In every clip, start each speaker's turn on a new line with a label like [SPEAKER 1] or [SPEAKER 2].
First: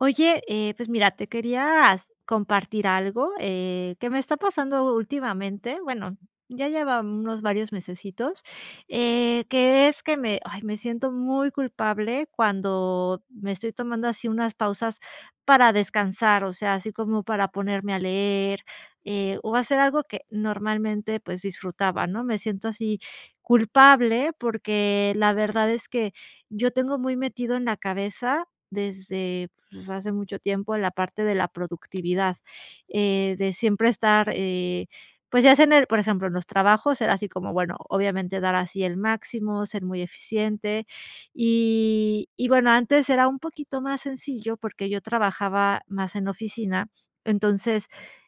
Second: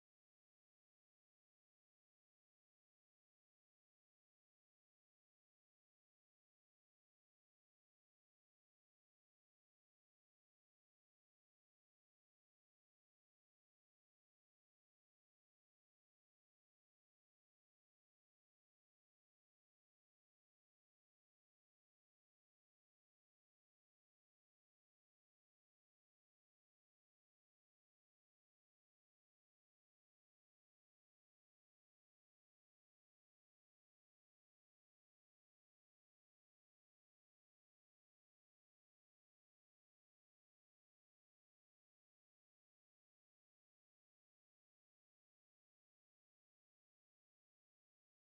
[SPEAKER 1] Oye, eh, pues mira, te quería s compartir algo, eh, que me está pasando últimamente, bueno, ya lleva, mm, unos varios mesesitos, eh, que es que me ay, me siento muy culpable cuando me estoy tomando así unas pausas para descansar, o sea, así como para ponerme a leer, eh, o hacer algo que normalmente, pues, disfrutaba, ¿no?, me siento así culpable, porque la verdad es que yo tengo muy metido en la cabeza desde, pues, hace mucho tiempo en la parte de la productividad, eh, de siempre estar, eh, pues, ya sea en el, por ejemplo, en los trabajos era así como bueno, obviamente dar así el máximo, ser muy eficiente, y y bueno, antes era un poquito más sencillo, porque yo trabajaba más en la oficina, entonces,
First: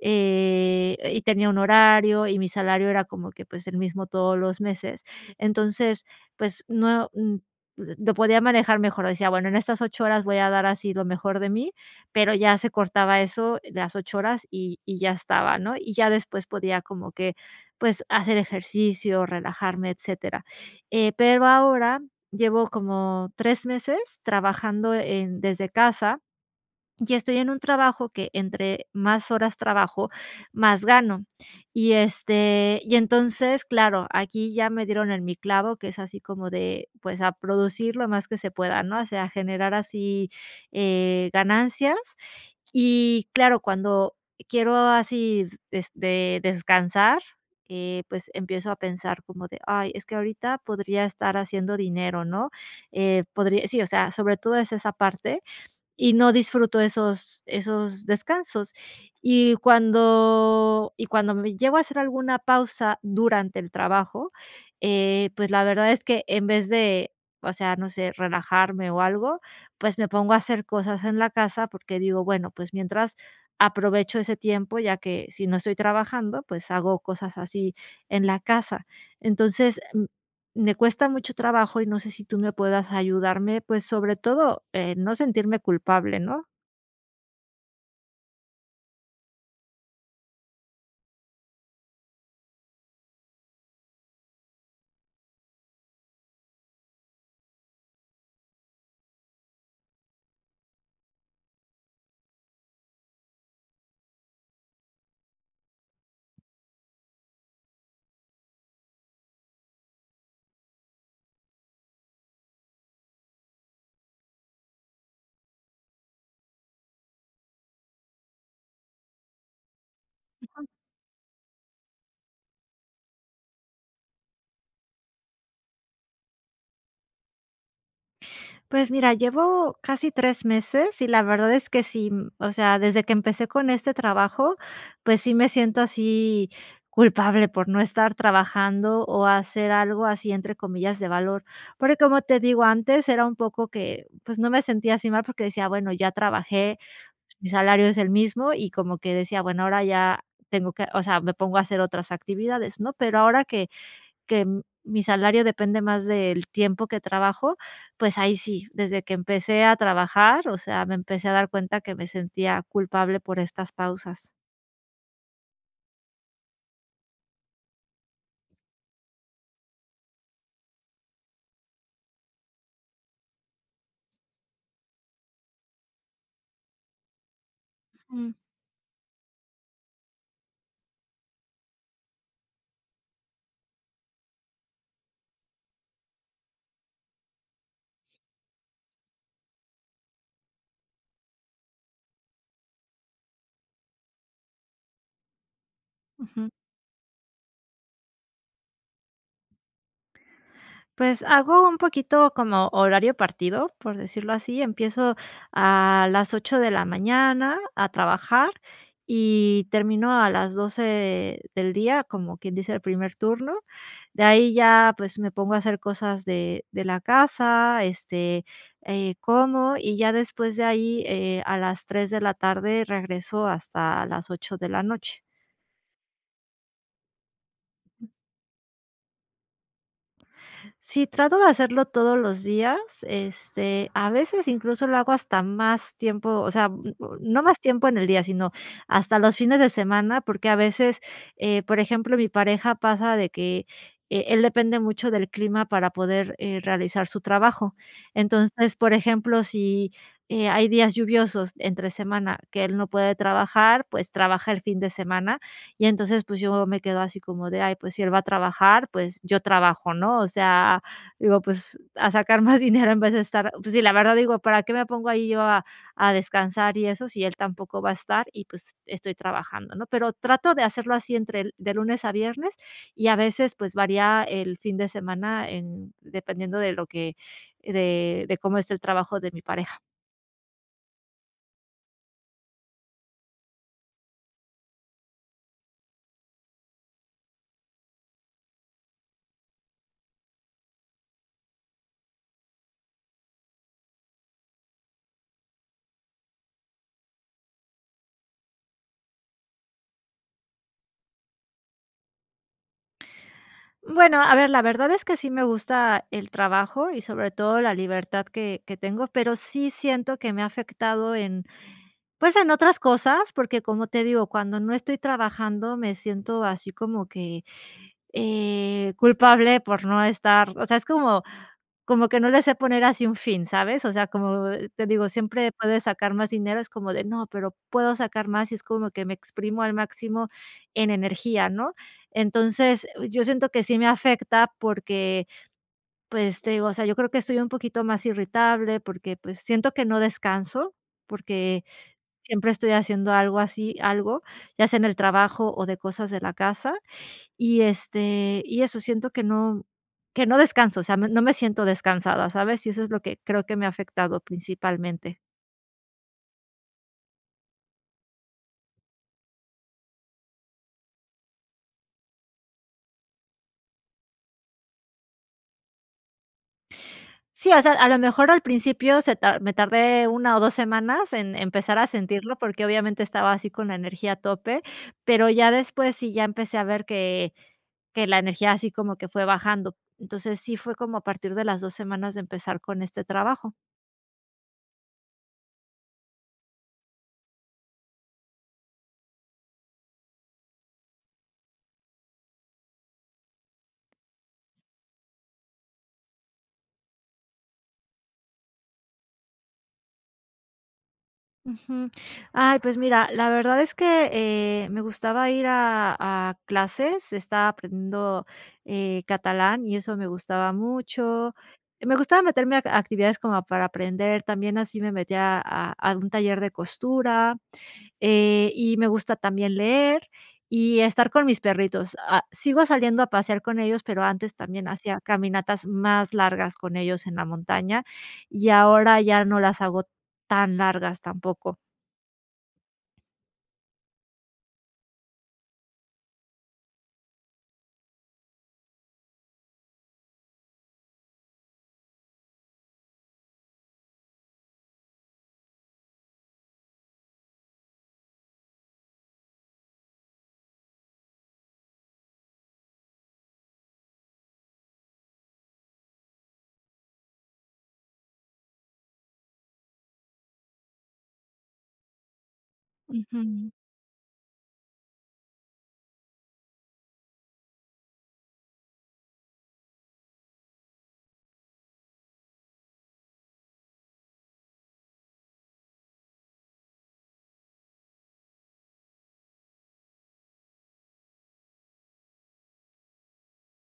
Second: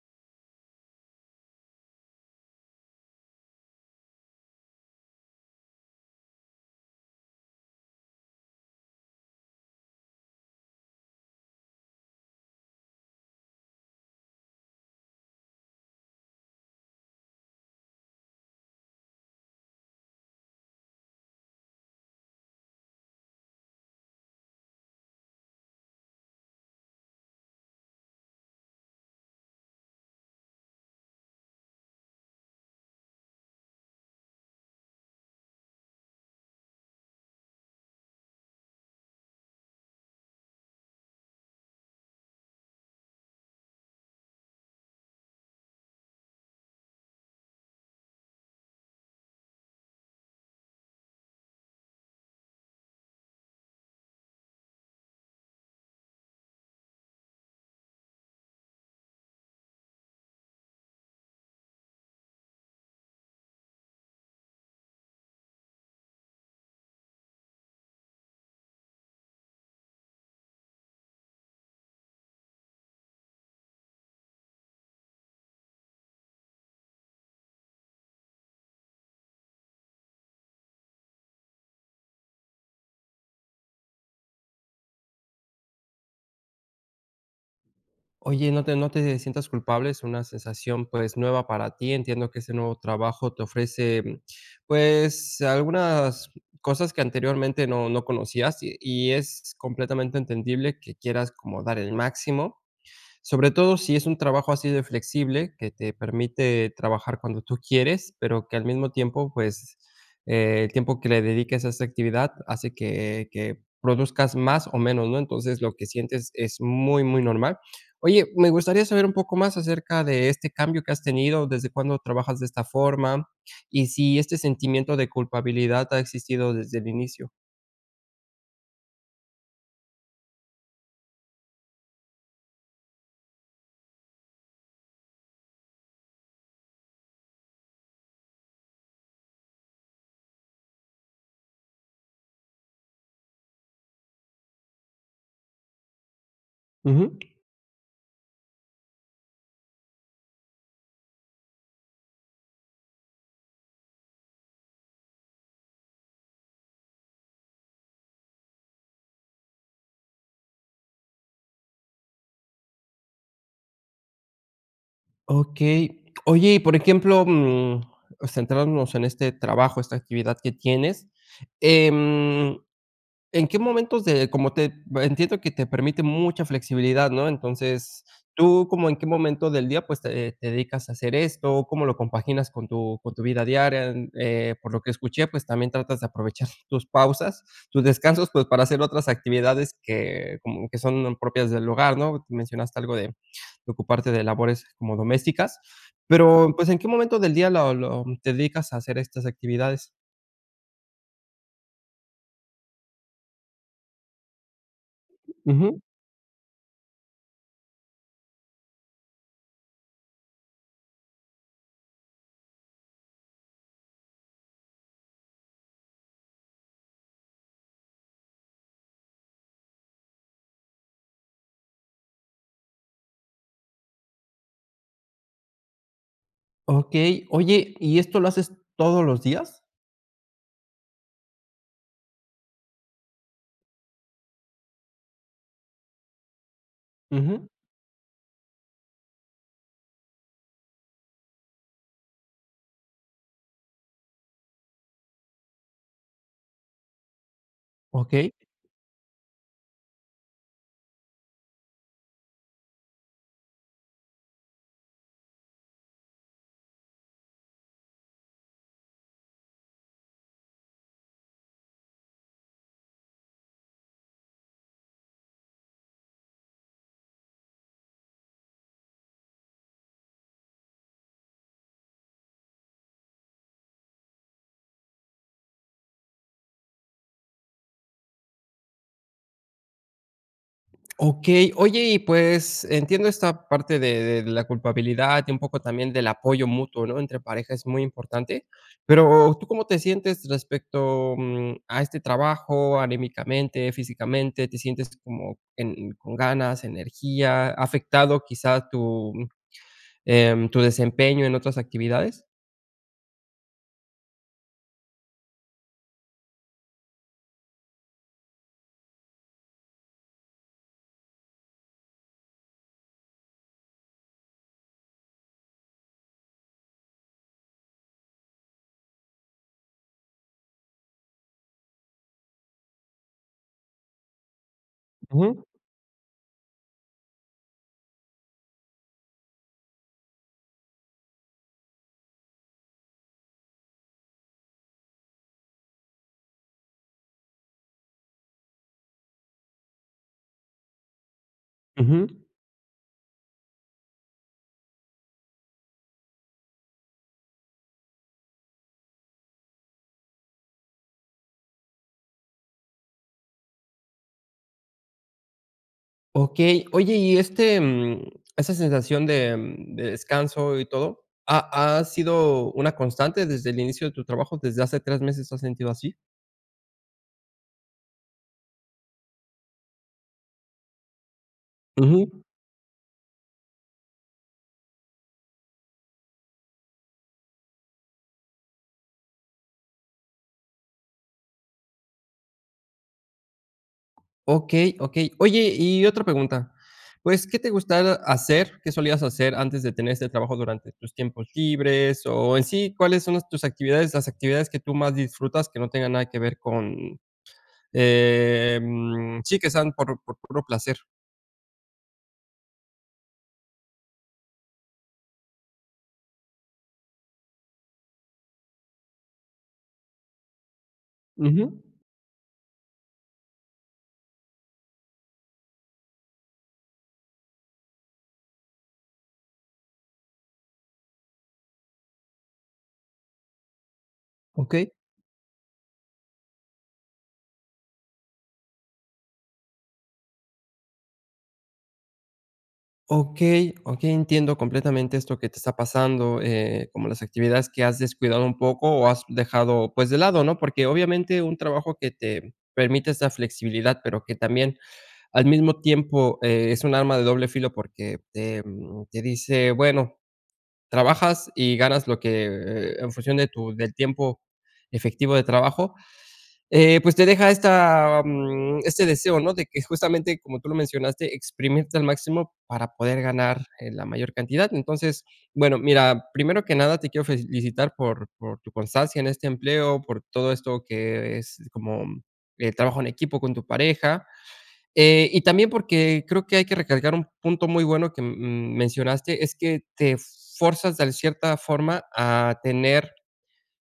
[SPEAKER 1] eh y tenía un horario, y mi salario era como que pues, el mismo todos los meses. Entonces pues no mm, pues lo podía manejar mejor, decía bueno, en estas 8 horas voy a dar así lo mejor de mí, pero ya se cortaba eso, las 8 horas, y y ya estaba, ¿no?, y ya después podía como que pues hacer ejercicio, relajarme, etcétera. Eh, pero ahora llevo como 3 meses trabajando en desde casa, y estoy en un trabajo que entre más horas trabajo, más gano, y este, y entonces claro, aquí ya me dieron en mi clavo, que es así como de pues, a producir lo más que se pueda, ¿no?, o sea, a generar así, eh, ganancias, y claro, cuando quiero así des descansar, eh, pues, empiezo a pensar como de: "Ay, es que ahorita podría estar haciendo dinero", ¿no?, eh, podría sí, o sea, sobre todo es esa parte, y no disfruto esos esos descansos, y cuando y cuando me llego a hacer alguna pausa durante el trabajo, eh, pues, la verdad es que en vez de, o sea, no sé, relajarme o algo, pues, me pongo a hacer cosas en la casa porque digo bueno, pues mientras aprovecho ese tiempo, ya que si no estoy trabajando, pues, hago cosas así en la casa, entonces me cuesta mucho trabajo y no sé, si tú me puedas ayudarme, pues, sobre todo en no sentirme culpable, ¿no?
[SPEAKER 2] Oye, no te no te, eh, sientas culpable. Es una sensación, pues, nueva para ti. Entiendo que ese nuevo trabajo te ofrece, mm, pues, algunas cosas que anteriormente no no conocías, y y es completamente entendible que quieras como dar el máximo, sobre todo si es un trabajo así de flexible que te permite trabajar cuando tú quieres, pero que al mismo tiempo, pues, el tiempo que le dediques a esta actividad hace que que produzcas más, o menos, ¿no? Entonces, lo que sientes es muy muy normal. Oye, me gustaría saber un poco más acerca de este
[SPEAKER 1] Ujú.
[SPEAKER 2] cambio que has tenido, ¿desde cuándo trabajas de esta forma? Y si, ¿este sentimiento de culpabilidad ha existido desde el inicio?
[SPEAKER 1] Pues mira, llevo casi 3 meses, y la verdad es que sí, mm, o sea, desde que empecé con este trabajo, pues sí, me siento así culpable por no estar trabajando, o hacer algo así, entre comillas "de valor". Porque, como te digo, antes era un poco que, pues, no me sentía así mal porque decía: "Bueno, ya trabajé,
[SPEAKER 2] Ujú.
[SPEAKER 1] pues mi salario es el mismo", y como que decía: "Bueno, ahora ya tengo que o sea, me pongo a hacer otras actividades", ¿no? Pero ahora que que mi salario depende más del tiempo que trabajo, pues, ahí sí, desde que empecé a trabajar, o sea, me empecé a dar cuenta que me sentía culpable por estas pausas.
[SPEAKER 2] Okey. Oye, y por ejemplo, mm, centrándonos en este trabajo, esta actividad que tienes, em, ¿en qué momentos de? como te entiendo que te permite mucha flexibilidad, ¿no? Entonces
[SPEAKER 1] Mm.
[SPEAKER 2] tú como, ¿en qué momento del día pues te te dedicas a hacer esto, cómo lo compaginas con tu con tu vida diaria? Eh, por lo que escuché, pues, también tratas de aprovechar tus pausas, tus descansos, pues para hacer otras actividades que como que son propias del hogar, ¿no? Mencionaste algo de de ocuparte de labores como domésticas.
[SPEAKER 1] Ujú.
[SPEAKER 2] Pero pues, ¿en qué momento del día lo lo te dedicas a hacer estas actividades?
[SPEAKER 1] Pues, hago un poquito como horario partido, por decirlo así. Empiezo
[SPEAKER 2] Ujú.
[SPEAKER 1] a las 8 de la mañana a trabajar y termino a las 12 del día, como quien dice, el primer turno. De ahí ya, pues, me pongo a hacer cosas de de la casa este, eh, como, y ya después de ahí, eh, a las 3 de la tarde regreso, hasta las 8 de la noche.
[SPEAKER 2] Okey. Oye, ¿y esto lo haces todos los días?
[SPEAKER 1] Sí, trato de hacerlo todos los días, este, a veces incluso lo hago hasta más tiempo, o sea, mm, no
[SPEAKER 2] Ujú.
[SPEAKER 1] más tiempo en el día, sino hasta los fines de semana, porque a veces, eh, por ejemplo, mi pareja pasa de que, eh, él depende mucho del clima para poder, eh, realizar su trabajo.
[SPEAKER 2] Okey.
[SPEAKER 1] Entonces, por ejemplo, si, eh, hay días lluviosos entre semana que él no puede trabajar, pues, trabaja el fin de semana, y entonces, pues, yo me quedo así como de: "Ay, pues si él va a trabajar, pues yo trabajo", ¿no? O sea, digo: "Pues, a sacar más dinero en vez de estar" pues sí, la verdad, digo: "¿Para qué me pongo ahí yo a a descansar y eso, si él tampoco va a estar?". Y pues, estoy trabajando, ¿no? Pero trato de hacerlo así entre de lunes a viernes y a veces, pues, varía el fin de semana en dependiendo de lo que de de cómo esté el trabajo de mi pareja.
[SPEAKER 2] Okey, oye, y pues, entiendo esta parte de de la culpabilidad y un poco también del apoyo mutuo, ¿no? Entre pareja es muy importante. Pero, ¿tú cómo te sientes respecto, mm, a este trabajo, anímicamente, físicamente, te sientes como en con ganas, energía, ha afectado quizá tu, em, tu desempeño en otras actividades?
[SPEAKER 1] Bueno, a ver, la verdad es que sí me gusta el trabajo y, sobre todo, la libertad que que tengo. Pero sí siento que me ha afectado en, pues, en otras cosas, porque, como te digo, cuando no estoy trabajando, me siento así como que, eh, culpable por no estar o sea, es como como que no le sé poner así un fin, ¿sabes? O sea, como te digo,
[SPEAKER 2] Ujú.
[SPEAKER 1] siempre puedes sacar más dinero, es como de: "No, pero puedo sacar más", y es como que me exprimo al máximo en energía, ¿no? Entonces, oh, yo siento que sí me afecta porque, pues, te digo, o sea, yo creo que estoy un poquito más irritable porque, pues, siento que no descanso porque
[SPEAKER 2] Ujú.
[SPEAKER 1] siempre estoy haciendo algo así algo, ya sea en el trabajo o de cosas de la casa, y, este, y eso siento que no, mm, que no descanso. O sea, no no me siento descansada, ¿sabes?, y eso es lo que creo que me ha afectado principalmente.
[SPEAKER 2] Okey. Oye, y, este, mm, esa sensación de de descanso y todo, ¿ha ha sido una constante desde el inicio de tu trabajo? ¿Desde hace 3 meses te has sentido así?
[SPEAKER 1] Sí, o sea, a lo mejor al principio se tar me tardé 1 o 2 semanas en empezar a
[SPEAKER 2] Ujú.
[SPEAKER 1] sentirlo porque, obviamente, estaba así con la energía a tope, pero ya después sí, ya empecé a ver que que la energía así como que fue bajando. Entonces sí, fue como a partir de las 2 semanas de empezar con este trabajo.
[SPEAKER 2] Okey okey. Oye, y otra pregunta, pues, ¿qué te gustaba hacer? ¿Qué solías hacer antes de tener este trabajo durante tus tiempos libres, o en sí, cuáles son las tus actividades las actividades que tú más disfrutas, que no tengan nada que ver con, em, sí que sean por por puro placer?
[SPEAKER 1] Ujú. Ay, pues mira, la verdad es que, eh, me gustaba ir a a clases. Estaba aprendiendo, eh, catalán y eso me gustaba mucho.
[SPEAKER 2] Ujú.
[SPEAKER 1] Me gustaba meterme a actividades como para aprender, también así me metía a a un taller de costura, eh, y me gusta también leer, y estar con mis perritos, ah, sigo saliendo a pasear con ellos, pero antes también
[SPEAKER 2] Okey.
[SPEAKER 1] hacía caminatas más largas con ellos en la montaña, y ahora ya no las hago tan largas tampoco.
[SPEAKER 2] Okey okey, entiendo completamente esto que te está pasando, eh, como las actividades que has descuidado un poco, o has dejado, pues, de lado, ¿no?, porque obviamente un trabajo que te permite esta flexibilidad, pero que también al mismo tiempo, eh, es un arma de doble filo porque te, mm, te dice bueno, trabajas y ganas lo que, eh eh, en función de tu del tiempo efectivo de trabajo, eh, pues, te deja esta, mm, este deseo, ¿no?, de que justamente como tú lo mencionaste, exprimirte al máximo para poder ganar,
[SPEAKER 1] Ujú.
[SPEAKER 2] eh, la mayor cantidad, entonces, bueno, mira, primero que nada te quiero felicitar por por tu constancia en este empleo por todo esto que es como, eh, trabajo en equipo con tu pareja, eh, y también porque creo que hay que recalcar un punto muy bueno que mm, mencionaste es que te fuerzas, de cierta forma a tener,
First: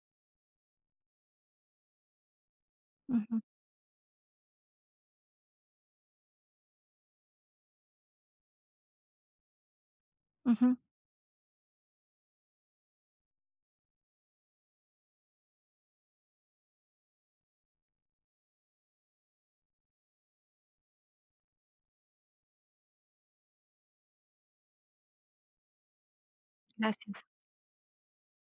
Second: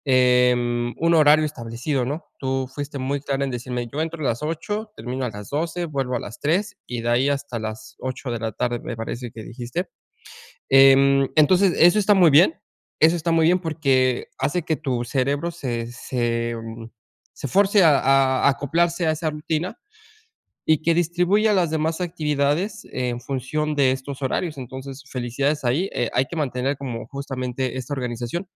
[SPEAKER 2] em, un horario establecido, ¿no?, tú fuiste muy
[SPEAKER 1] Ujú.
[SPEAKER 2] clara en decirme yo entro a las 8, termino a las 12, vuelvo a las 3, y de ahí hasta las 8, de la tarde, me parece que dijiste,
[SPEAKER 1] Ujú.
[SPEAKER 2] em, entonces, eso está muy bien eso está muy bien porque hace que tu cerebro se se se fuerce a a a acoplarse a esa rutina y que distribuya las demás actividades en función de estos horarios, entonces, felicidades ahí, eh, hay que mantener como
[SPEAKER 1] Gracias.
[SPEAKER 2] justamente esta organización,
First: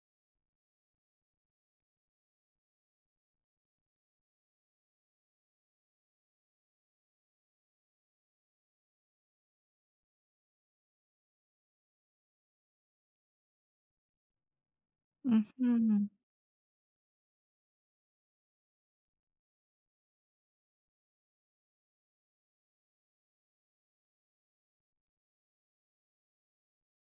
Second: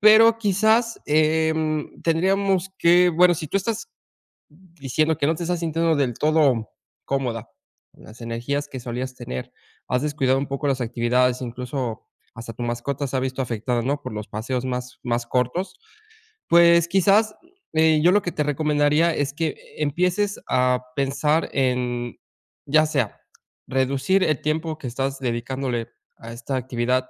[SPEAKER 2] pero quizás, em, tendríamos que bueno, si tú estás diciendo que no te estás sintiendo del todo cómoda con las energías que solías tener, has descuidado un poco las actividades, incluso hasta tu mascota se ha visto afectada, ¿no?, por los paseos más más cortos,
[SPEAKER 1] Ujú.
[SPEAKER 2] pues, quizás, eh, yo lo que te recomendaría es que e empieces a pensar en ya sea reducir el tiempo que estás dedicándole a esta actividad,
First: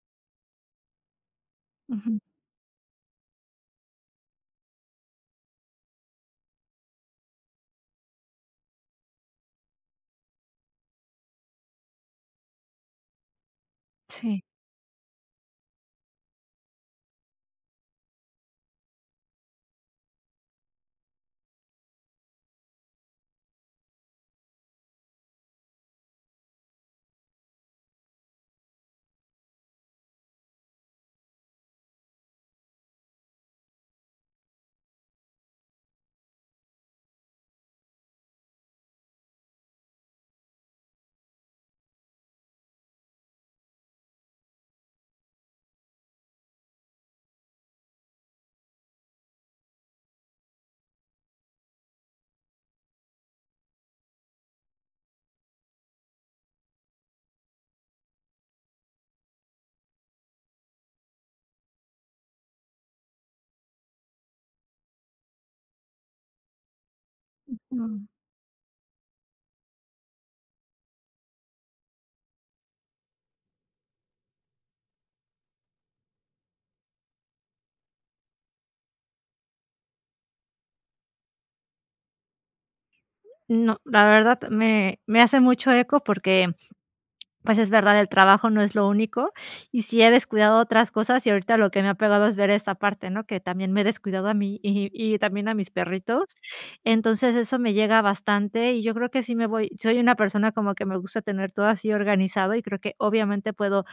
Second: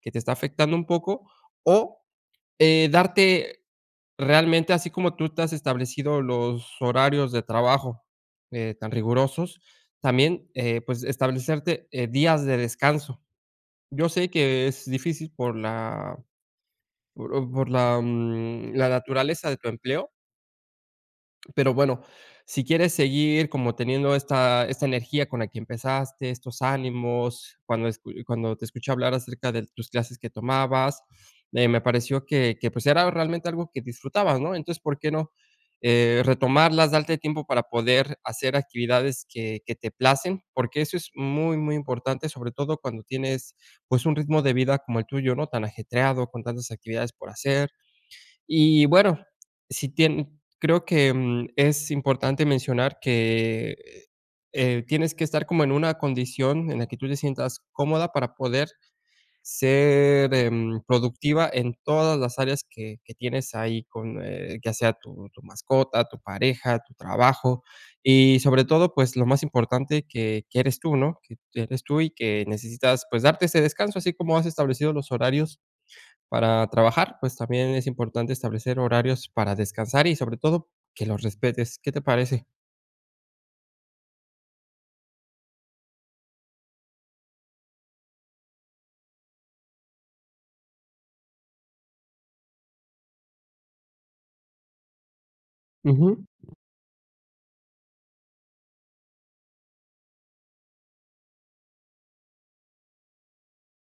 [SPEAKER 2] que te está afectando un poco, o,
[SPEAKER 1] Ujú.
[SPEAKER 2] eh, darte realmente así como tú te has establecido los horarios de trabajo, eh, tan rigurosos, también, eh, pues, establecerte, eh, días de descanso, yo sé
[SPEAKER 1] Sí.
[SPEAKER 2] que es difícil por la por por la, mm, la naturaleza de tu empleo. Pero bueno, si quieres seguir como teniendo esta esta energía con la que empezaste, estos ánimos cuando es cu cuando te escuché hablar acerca de tus clases que tomabas, eh, me pareció que que, pues, era realmente algo que disfrutabas, ¿no?, entonces por qué no, eh, retomarlas, darte tiempo para poder hacer actividades que que te placen, porque eso es muy muy importante, sobre todo cuando tienes, pues, un ritmo de vida como el tuyo, ¿no?, tan ajetreado con tantas actividades por hacer, y bueno, si tien creo que, em, es importante mencionar que, eh, tienes que estar como en una condición en la que tú te sientas cómoda para poder ser, em, productiva en todas las áreas que que tienes ahí, con, eh, ya sea tu tu mascota, tu pareja, tu trabajo,
[SPEAKER 1] Ujú.
[SPEAKER 2] y sobre todo, pues, lo más importante que que eres tú, ¿no?, que que eres tú y que necesitas, pues, darte ese descanso, así como has establecido los horarios para trabajar, pues, también es importante establecer horarios para descansar y sobre todo, que los respetes, ¿qué te parece?
[SPEAKER 1] No, la verdad me me hace mucho eco porque, pues, es verdad, el trabajo no es lo único y sí he descuidado otras cosas, y ahorita lo que me ha pegado es ver esta parte, ¿no?, que también me he descuidado a mí, y y también a mis
[SPEAKER 2] Ujú.
[SPEAKER 1] perritos, entonces eso me llega bastante, y yo creo que sí me voy soy una persona como que me gusta tener todo así organizado y creo que obviamente puedo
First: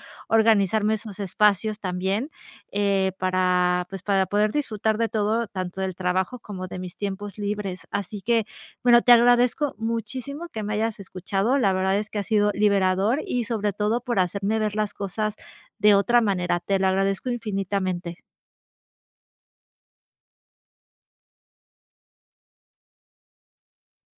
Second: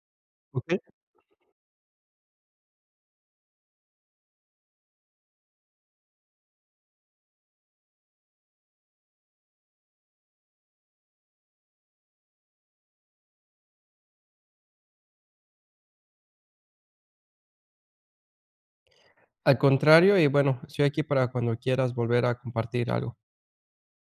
[SPEAKER 2] Okey.
[SPEAKER 1] organizarme esos espacios también, eh, para, pues, para poder disfrutar de todo, tanto del trabajo como de mis tiempos libres, así que bueno, te agradezco muchísimo que me hayas escuchado, la verdad es que ha sido liberador, y sobre todo por hacerme ver las cosas de otra manera, te lo agradezco infinitamente.
[SPEAKER 2] Al contrario, y bueno, estoy aquí para cuando quieras volver a compartir algo.